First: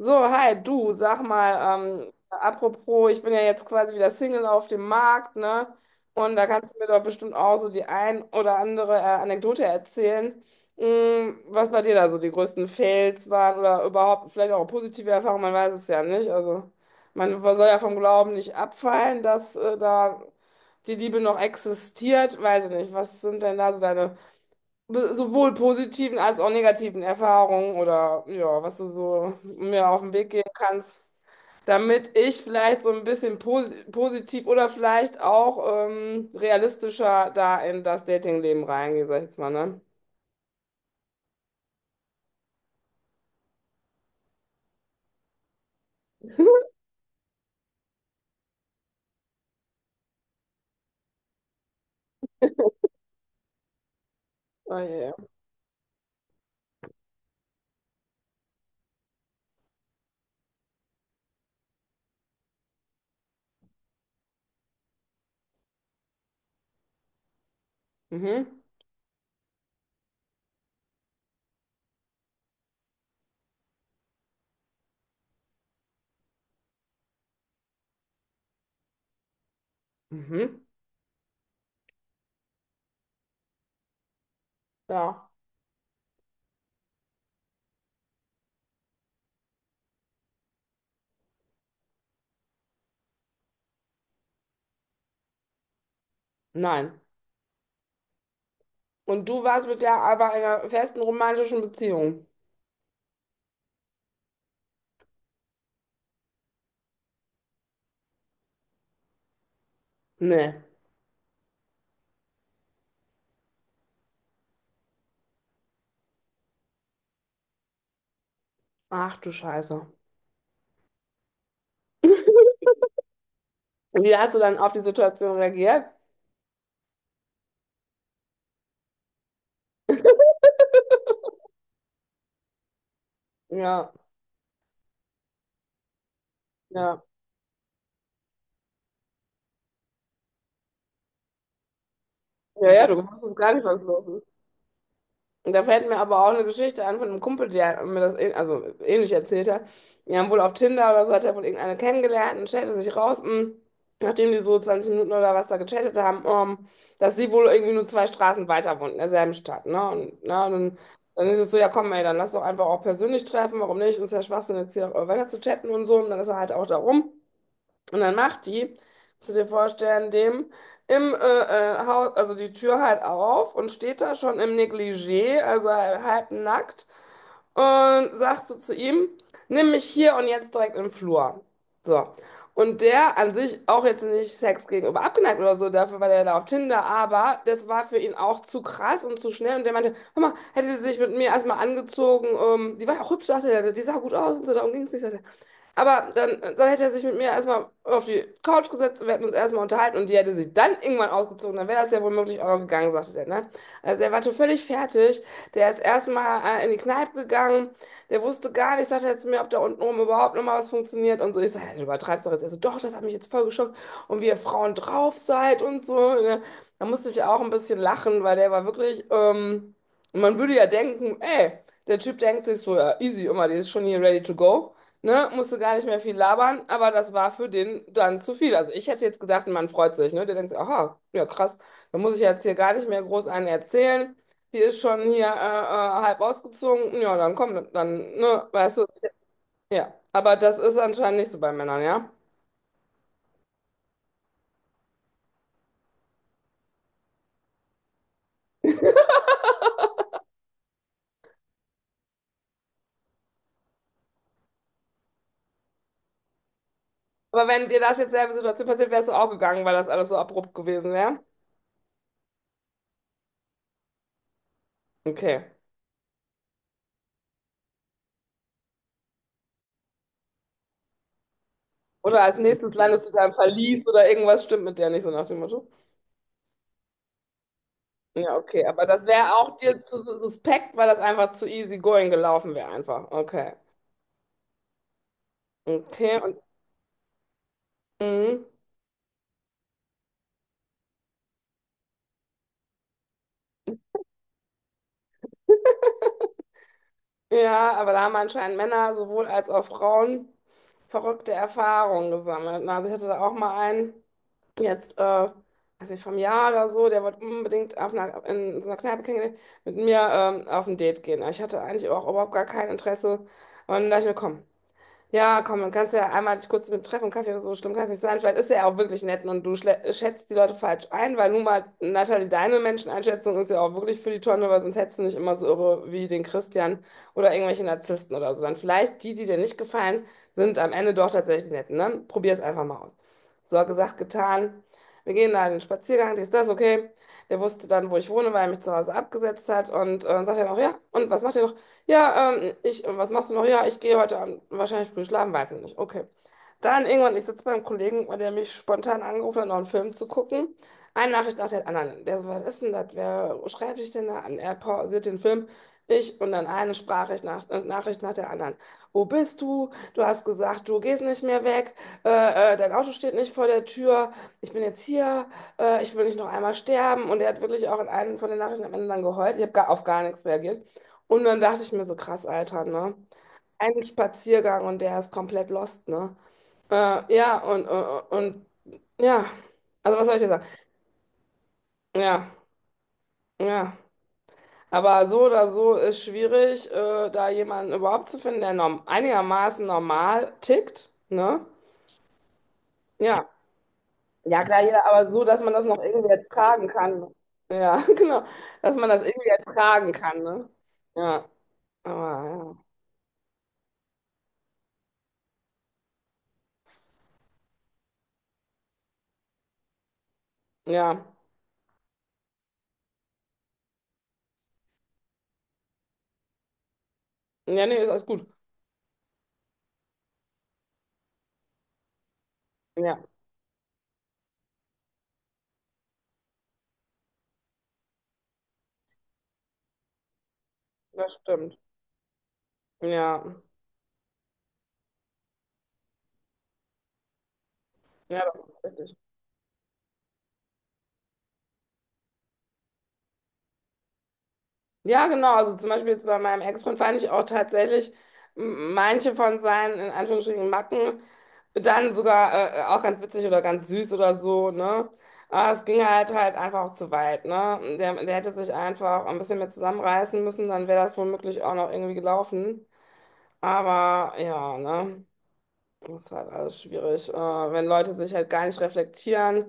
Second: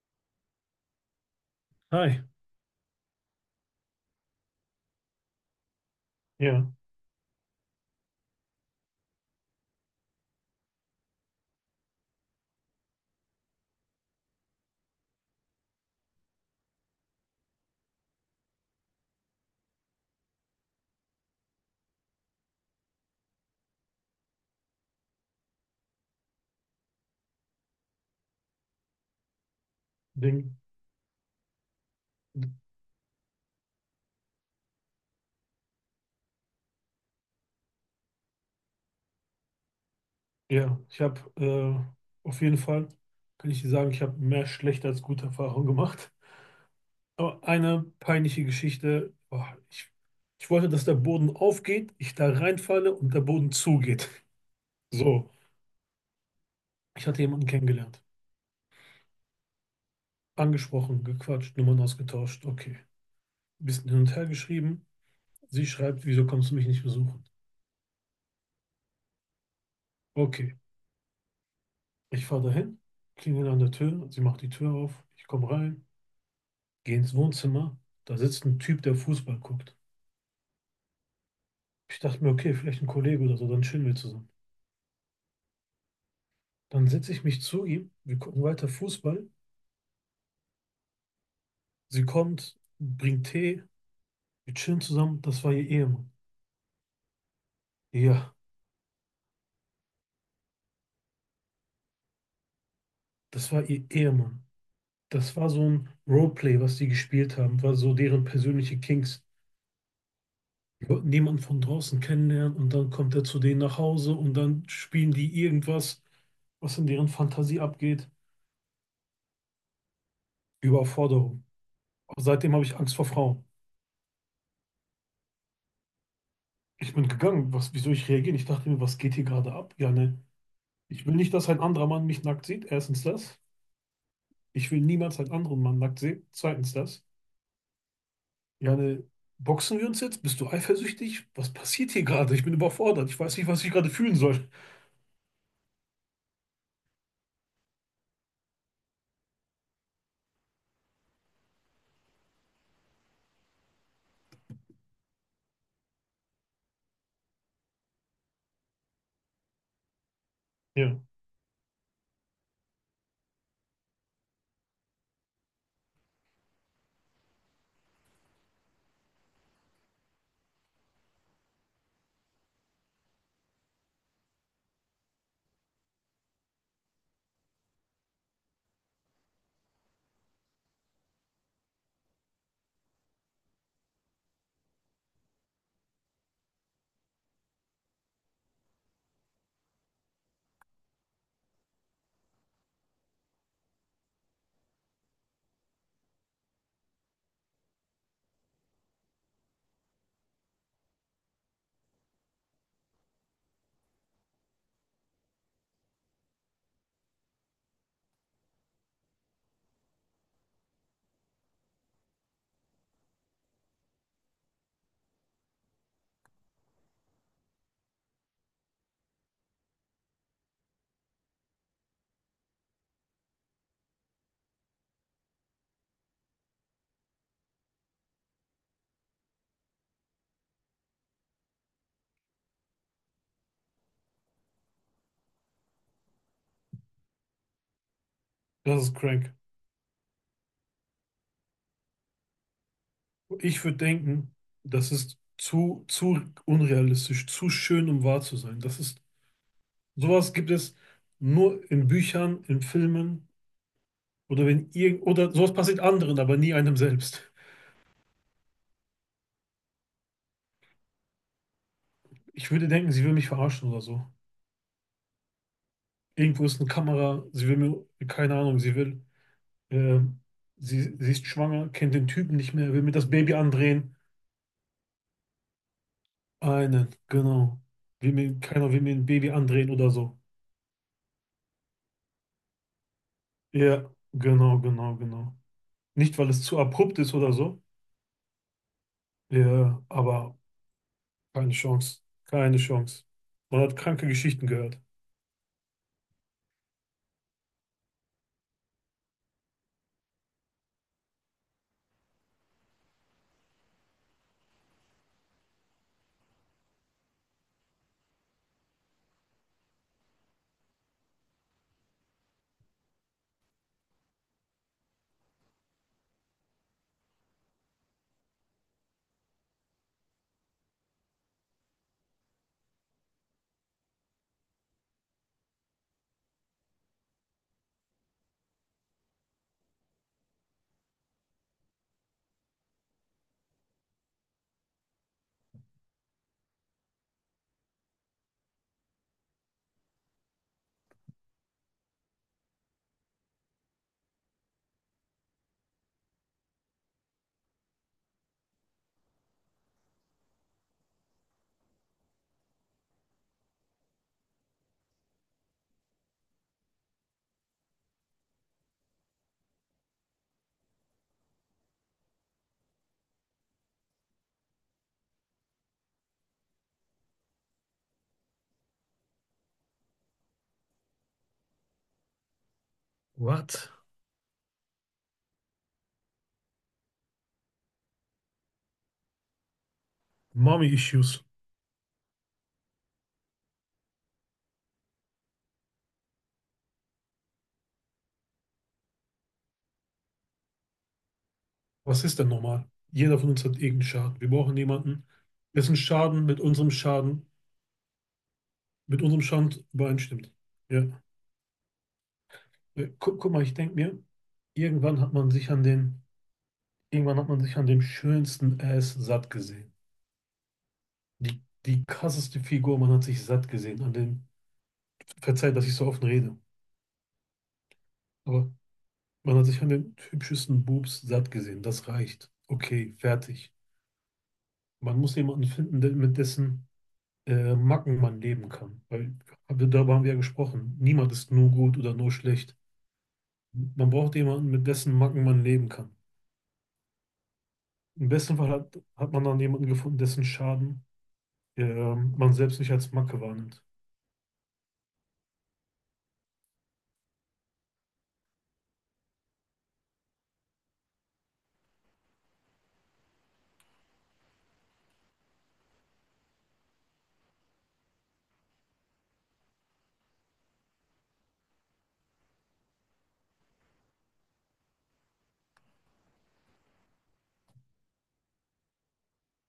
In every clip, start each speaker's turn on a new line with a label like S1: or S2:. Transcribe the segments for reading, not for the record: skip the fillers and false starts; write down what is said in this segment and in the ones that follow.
S1: So, hi, du, sag mal,
S2: Hi,
S1: apropos, ich bin ja jetzt quasi wieder Single auf dem Markt, ne? Und da
S2: ja,
S1: kannst du mir doch bestimmt auch so die ein oder andere Anekdote erzählen, was bei dir da so die größten Fails waren oder überhaupt vielleicht auch positive Erfahrungen, man weiß es ja nicht. Also, man soll ja vom Glauben nicht abfallen, dass da die Liebe noch existiert, weiß ich nicht. Was sind denn da so deine sowohl positiven als auch negativen Erfahrungen oder ja, was du so mir auf den Weg geben
S2: Ding,
S1: kannst, damit ich vielleicht so ein bisschen positiv oder vielleicht auch realistischer da in das Datingleben reingehe, sag ich jetzt mal, ne?
S2: ja, ich habe auf jeden Fall, kann ich dir sagen, ich habe mehr schlechte als gute Erfahrungen gemacht. Aber eine peinliche Geschichte, boah, ich wollte, dass der Boden aufgeht, ich da reinfalle und der Boden zugeht.
S1: Oh je.
S2: So, ich hatte jemanden kennengelernt, angesprochen, gequatscht, Nummern ausgetauscht, okay. Bisschen hin und her geschrieben, sie schreibt, wieso kommst du mich nicht besuchen?
S1: Mhm.
S2: Okay, ich fahre dahin, klingel an der Tür, sie macht die Tür auf, ich komme rein. Geh ins Wohnzimmer, da sitzt ein Typ, der Fußball guckt.
S1: Mhm.
S2: Ich dachte mir, okay, vielleicht ein Kollege oder so, dann chillen wir zusammen.
S1: Ja.
S2: Dann setze ich mich zu ihm, wir gucken weiter Fußball. Sie kommt, bringt Tee, wir chillen zusammen. Das war ihr Ehemann.
S1: Nein.
S2: Ja,
S1: Und du warst mit der aber in einer festen romantischen Beziehung?
S2: das war ihr Ehemann. Das war so ein Roleplay, was die gespielt haben, war so deren persönliche Kings.
S1: Nee.
S2: Die wollten niemanden von draußen kennenlernen und dann kommt er zu denen nach Hause und dann spielen die irgendwas, was in deren Fantasie abgeht.
S1: Ach du Scheiße.
S2: Überforderung. Aber seitdem habe ich Angst vor Frauen.
S1: Wie hast du dann auf die Situation reagiert?
S2: Ich bin gegangen. Was, wieso ich reagiere? Ich dachte mir, was geht hier gerade ab? Ja, ne. Ich will nicht, dass ein anderer Mann mich nackt sieht. Erstens das.
S1: Ja,
S2: Ich will niemals einen anderen Mann nackt sehen. Zweitens
S1: ja.
S2: das. Ja, ne. Boxen wir uns jetzt? Bist du eifersüchtig? Was passiert hier gerade? Ich bin
S1: Ja, ja, du
S2: überfordert. Ich
S1: wusstest
S2: weiß nicht,
S1: gar
S2: was
S1: nicht,
S2: ich
S1: was
S2: gerade
S1: los
S2: fühlen
S1: ist.
S2: soll.
S1: Und da fällt mir aber auch eine Geschichte an von einem Kumpel, der mir das also ähnlich erzählt hat. Die haben wohl auf Tinder oder so, hat er wohl irgendeine kennengelernt und stellte sich raus, nachdem die so 20 Minuten oder was da gechattet haben, dass sie wohl irgendwie nur zwei Straßen weiter wohnt, in derselben Stadt. Ne? Und, na, und dann,
S2: Ja,
S1: dann ist es so, ja komm ey, dann lass doch einfach auch persönlich treffen, warum nicht? Uns ist ja Schwachsinn jetzt hier weiter zu chatten und so. Und dann ist er halt auch da rum. Und dann macht die, musst du dir vorstellen, dem im Haus, also die Tür halt auf und steht da schon im Negligé, also halb nackt, und sagt so zu ihm, nimm mich hier und jetzt direkt im Flur. So. Und der an sich auch jetzt nicht Sex gegenüber abgeneigt oder so, dafür war der da auf Tinder, aber das war für ihn auch zu krass und zu schnell. Und der meinte, hör mal, hätte sie sich mit mir erstmal angezogen, die war ja auch hübsch, dachte er, die sah gut aus und so, darum ging es nicht. Sagt er, aber dann hätte er sich mit mir erstmal auf die Couch gesetzt und wir hätten uns erstmal unterhalten und die hätte sich dann irgendwann ausgezogen. Dann wäre das ja womöglich auch noch gegangen, sagte der, ne? Also er war schon völlig fertig. Der ist erstmal in die Kneipe gegangen. Der wusste gar nicht, sagte er zu mir, ob da unten oben überhaupt noch mal was funktioniert und so. Ich sage, du übertreibst doch jetzt. Also doch, das hat mich jetzt voll geschockt. Und wie ihr Frauen drauf seid und so. Ne? Da musste ich auch ein bisschen lachen, weil der war wirklich, man würde ja denken, ey, der Typ denkt sich so, ja, easy immer, die ist schon hier ready to go. Ne, musste gar nicht mehr viel labern, aber das war für den dann zu viel. Also ich hätte jetzt gedacht, man freut sich, ne? Der denkt sich, aha, ja krass, da muss ich jetzt hier gar nicht mehr groß einen erzählen. Die ist schon hier halb ausgezogen. Ja, dann komm, ne, weißt
S2: das
S1: du,
S2: ist crank.
S1: ja. Aber das ist anscheinend nicht so bei Männern, ja.
S2: Ich würde denken, das ist zu unrealistisch, zu schön, um wahr zu sein. Das ist, sowas gibt es nur in Büchern, in Filmen oder wenn irgend, oder sowas passiert anderen, aber nie einem selbst.
S1: Aber wenn dir das jetzt selbe Situation passiert, wärst du auch gegangen, weil das alles so abrupt gewesen wäre.
S2: Ich würde denken, sie will mich verarschen oder so.
S1: Okay.
S2: Irgendwo ist eine Kamera, sie will mir, keine Ahnung, äh, sie ist schwanger, kennt den
S1: Oder
S2: Typen
S1: als
S2: nicht mehr,
S1: nächstes
S2: will mir
S1: landest
S2: das
S1: du da im
S2: Baby
S1: Verlies
S2: andrehen.
S1: oder irgendwas stimmt mit der nicht, so nach dem Motto.
S2: Einen, genau. Will
S1: Ja,
S2: mir,
S1: okay,
S2: keiner will
S1: aber
S2: mir
S1: das
S2: ein Baby
S1: wäre auch
S2: andrehen
S1: dir
S2: oder
S1: zu
S2: so.
S1: suspekt, weil das einfach zu easy going gelaufen wäre einfach. Okay.
S2: Ja, genau. Nicht,
S1: Okay,
S2: weil
S1: und
S2: es zu abrupt ist oder so.
S1: mhm.
S2: Ja, aber keine Chance. Man hat kranke Geschichten gehört.
S1: Ja, aber da haben anscheinend Männer sowohl als auch Frauen verrückte Erfahrungen gesammelt. Na, also ich hatte da auch mal einen, jetzt, weiß nicht, vom Jahr oder so, der wollte unbedingt auf einer, in so einer Kneipe kennengelernt, mit mir auf ein Date gehen. Aber ich hatte eigentlich auch überhaupt gar kein Interesse. Und da dachte ich mir, komm, ja, komm, dann kannst du ja einmal dich kurz mit dem Treffen, Kaffee oder so, schlimm kann es nicht sein. Vielleicht ist er ja auch wirklich nett und du schätzt die Leute falsch ein, weil nun mal, Natalie, deine Menscheneinschätzung ist ja auch wirklich für die Tonne, weil sonst hättest du nicht immer so irre wie den Christian oder irgendwelche Narzissten oder so. Dann vielleicht die, die dir nicht gefallen, sind am Ende doch tatsächlich die Netten, ne? Probier es einfach mal aus. So, gesagt, getan. Wir gehen da in den Spaziergang, dies, das, okay. Der wusste dann, wo ich wohne, weil er mich zu Hause abgesetzt hat und sagt dann auch, ja, und was macht ihr noch? Ja, was machst du noch? Ja, ich gehe heute Abend wahrscheinlich früh schlafen, weiß ich nicht. Okay. Dann irgendwann, ich sitze beim Kollegen, weil der mich spontan angerufen hat, noch einen Film zu gucken. Eine Nachricht nach der anderen. Der so, was ist denn das? Wer schreibt dich denn da an? Er pausiert den Film. Ich und dann eine Sprachnachricht Nachricht nach der anderen. Wo bist du? Du hast gesagt, du gehst nicht mehr weg. Dein Auto steht nicht vor der Tür. Ich bin jetzt hier. Ich will nicht noch einmal sterben. Und er hat wirklich auch in einem von den Nachrichten am Ende dann geheult. Ich habe gar, auf gar nichts reagiert. Und dann dachte ich mir so, krass, Alter, ne?
S2: What?
S1: Ein Spaziergang und der ist komplett lost, ne? Ja, und ja, also was soll ich dir sagen?
S2: Mommy Issues.
S1: Ja, ja. Aber so oder so ist schwierig, da jemanden überhaupt zu finden, der norm einigermaßen normal tickt, ne?
S2: Was ist denn normal? Jeder
S1: Ja.
S2: von uns hat irgendeinen Schaden. Wir
S1: Ja,
S2: brauchen
S1: klar, jeder,
S2: jemanden,
S1: aber so, dass man das
S2: dessen
S1: noch irgendwie
S2: Schaden mit
S1: ertragen
S2: unserem
S1: kann.
S2: Schaden,
S1: Ja, genau. Dass man
S2: mit
S1: das
S2: unserem
S1: irgendwie
S2: Schaden
S1: ertragen kann,
S2: übereinstimmt.
S1: ne?
S2: Ja.
S1: Ja, aber
S2: Guck mal, ich denke mir, irgendwann hat man sich an den, irgendwann hat man sich an dem schönsten Ass satt gesehen.
S1: ja.
S2: Die krasseste Figur, man hat sich satt gesehen. An dem, verzeiht, dass ich so offen rede,
S1: Ja, ja nee, ist alles gut.
S2: aber man hat sich an den hübschesten Boobs satt gesehen. Das reicht. Okay,
S1: Ja,
S2: fertig. Man muss jemanden finden, der, mit dessen Macken man leben kann. Weil hab- darüber haben wir ja gesprochen. Niemand
S1: das
S2: ist nur
S1: stimmt.
S2: gut oder nur schlecht.
S1: Ja.
S2: Man braucht jemanden, mit dessen Macken man leben kann. Im
S1: Ja,
S2: besten
S1: das
S2: Fall
S1: ist
S2: hat,
S1: richtig.
S2: hat man dann jemanden gefunden, dessen Schaden man selbst nicht als Macke wahrnimmt.
S1: Ja, genau. Also zum Beispiel jetzt bei meinem Ex-Freund fand ich auch tatsächlich manche von seinen, in Anführungsstrichen, Macken dann sogar auch ganz witzig oder ganz süß oder so, ne? Aber es ging halt einfach auch zu weit, ne? Der, der hätte sich einfach ein bisschen mehr zusammenreißen müssen, dann wäre das womöglich auch noch irgendwie gelaufen. Aber ja, ne? Das ist halt alles schwierig, wenn Leute sich halt gar nicht reflektieren,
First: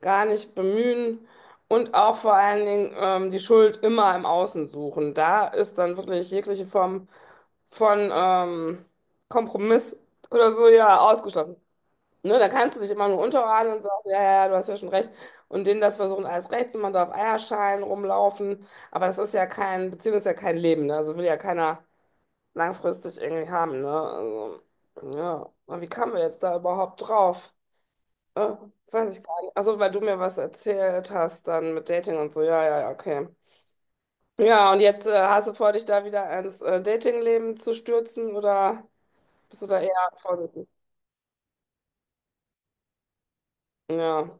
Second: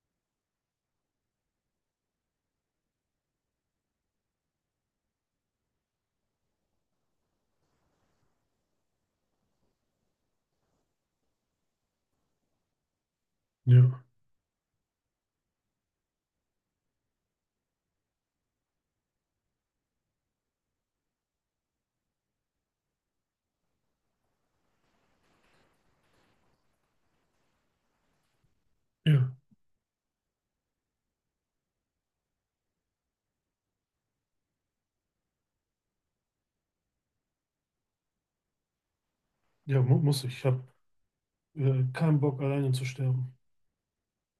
S1: gar nicht bemühen und auch vor allen Dingen die Schuld immer im Außen suchen. Da ist dann wirklich jegliche Form von Kompromiss oder so ja ausgeschlossen. Ne, da kannst du dich immer nur unterordnen und sagen,
S2: Ja,
S1: ja, ja, ja, du hast ja schon recht. Und denen das versuchen, alles recht zu machen, da auf Eierschalen rumlaufen. Aber das ist ja kein, Beziehung ist ja kein Leben. Ne? Also will ja keiner langfristig irgendwie haben, ne? Also, ja. Und wie kamen wir jetzt da überhaupt drauf? Äh, weiß ich
S2: ja.
S1: gar nicht. Also, weil du mir was erzählt hast, dann mit Dating und so. Ja, ja, ja, okay. Ja, und jetzt hast du vor, dich da wieder ins Datingleben zu stürzen oder bist du da
S2: Ja,
S1: eher
S2: mu muss ich. Ich habe
S1: vorsichtig?
S2: keinen Bock, alleine zu sterben.
S1: Ja,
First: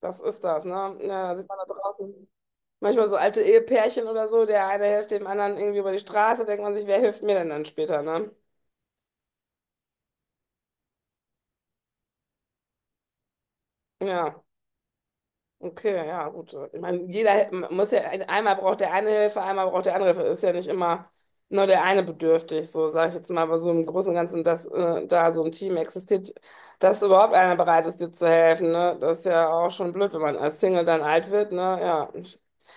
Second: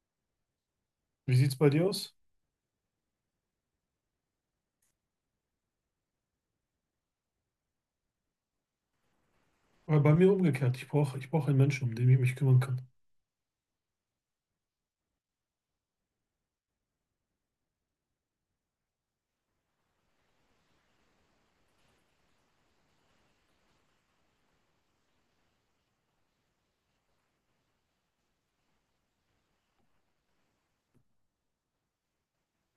S1: das ist das, ne? Ja, da
S2: Wie
S1: sieht
S2: sieht's
S1: man da
S2: bei dir aus?
S1: draußen manchmal so alte Ehepärchen oder so, der eine hilft dem anderen irgendwie über die Straße, denkt man sich, wer hilft mir denn dann später, ne?
S2: Aber bei mir umgekehrt. Ich brauch einen Menschen, um den ich mich kümmern kann.
S1: Ja. Okay, ja, gut. Ich meine, jeder man muss ja, einmal braucht der eine Hilfe, einmal braucht der andere Hilfe. Ist ja nicht immer nur der eine bedürftig, so sage ich jetzt mal, aber so im Großen und Ganzen, dass da so ein Team existiert, dass überhaupt einer bereit ist, dir zu helfen, ne? Das ist ja auch schon blöd, wenn man als Single dann alt wird, ne? Ja.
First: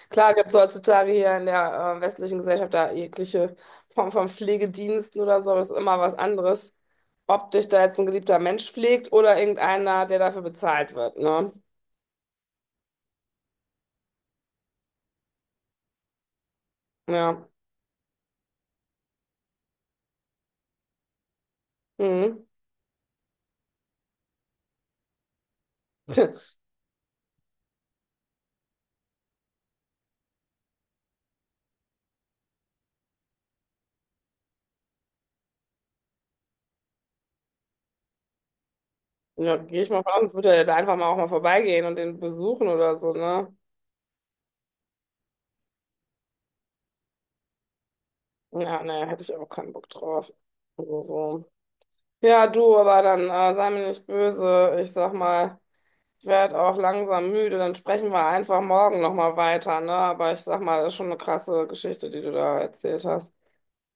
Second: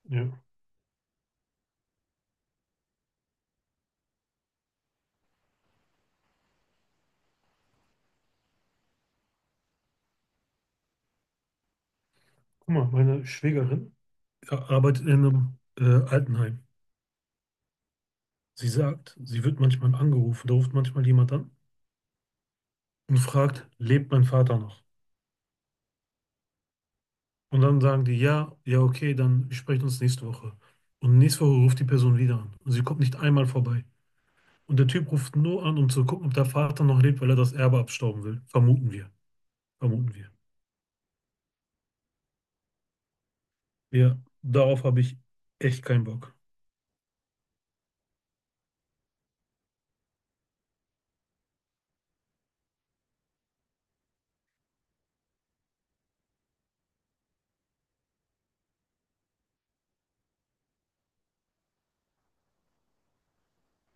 S1: Klar
S2: Ja.
S1: gibt es heutzutage hier in der westlichen Gesellschaft da jegliche Form von Pflegediensten oder so, aber das ist immer was anderes, ob dich da jetzt ein geliebter Mensch pflegt oder irgendeiner, der dafür bezahlt wird, ne?
S2: Guck mal, meine Schwägerin arbeitet in einem Altenheim.
S1: Ja.
S2: Sie sagt, sie wird manchmal angerufen, da ruft manchmal jemand an
S1: Mhm.
S2: und fragt, lebt mein Vater noch? Und dann sagen die, ja, ja, okay, dann sprechen uns nächste Woche. Und nächste Woche ruft die Person wieder an. Und sie kommt nicht einmal vorbei. Und der Typ ruft nur an, um zu gucken, ob der Vater noch lebt, weil er das Erbe abstauben will. Vermuten wir.
S1: Ja, gehe ich mal von
S2: Vermuten
S1: aus,
S2: wir.
S1: sonst würde er ja da einfach mal auch mal vorbeigehen und den besuchen oder so, ne?
S2: Ja, darauf habe ich echt keinen Bock.
S1: Ja, ne, hätte ich auch keinen Bock drauf. Also, so. Ja, du, aber dann sei mir nicht böse. Ich sag mal, ich werde auch langsam müde. Dann sprechen wir einfach morgen nochmal weiter, ne? Aber ich sag mal, das ist schon eine krasse Geschichte, die du da erzählt hast.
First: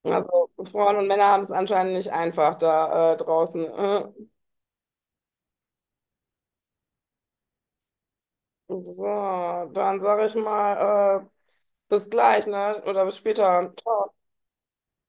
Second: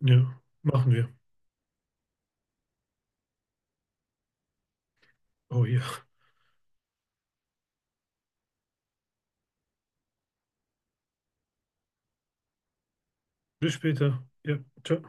S2: Ja,
S1: Also,
S2: machen
S1: Frauen und
S2: wir.
S1: Männer haben es anscheinend nicht einfach da draußen.
S2: Oh ja.
S1: So, dann sage ich mal, bis gleich, ne? Oder bis später.
S2: Bis später. Ja, ciao.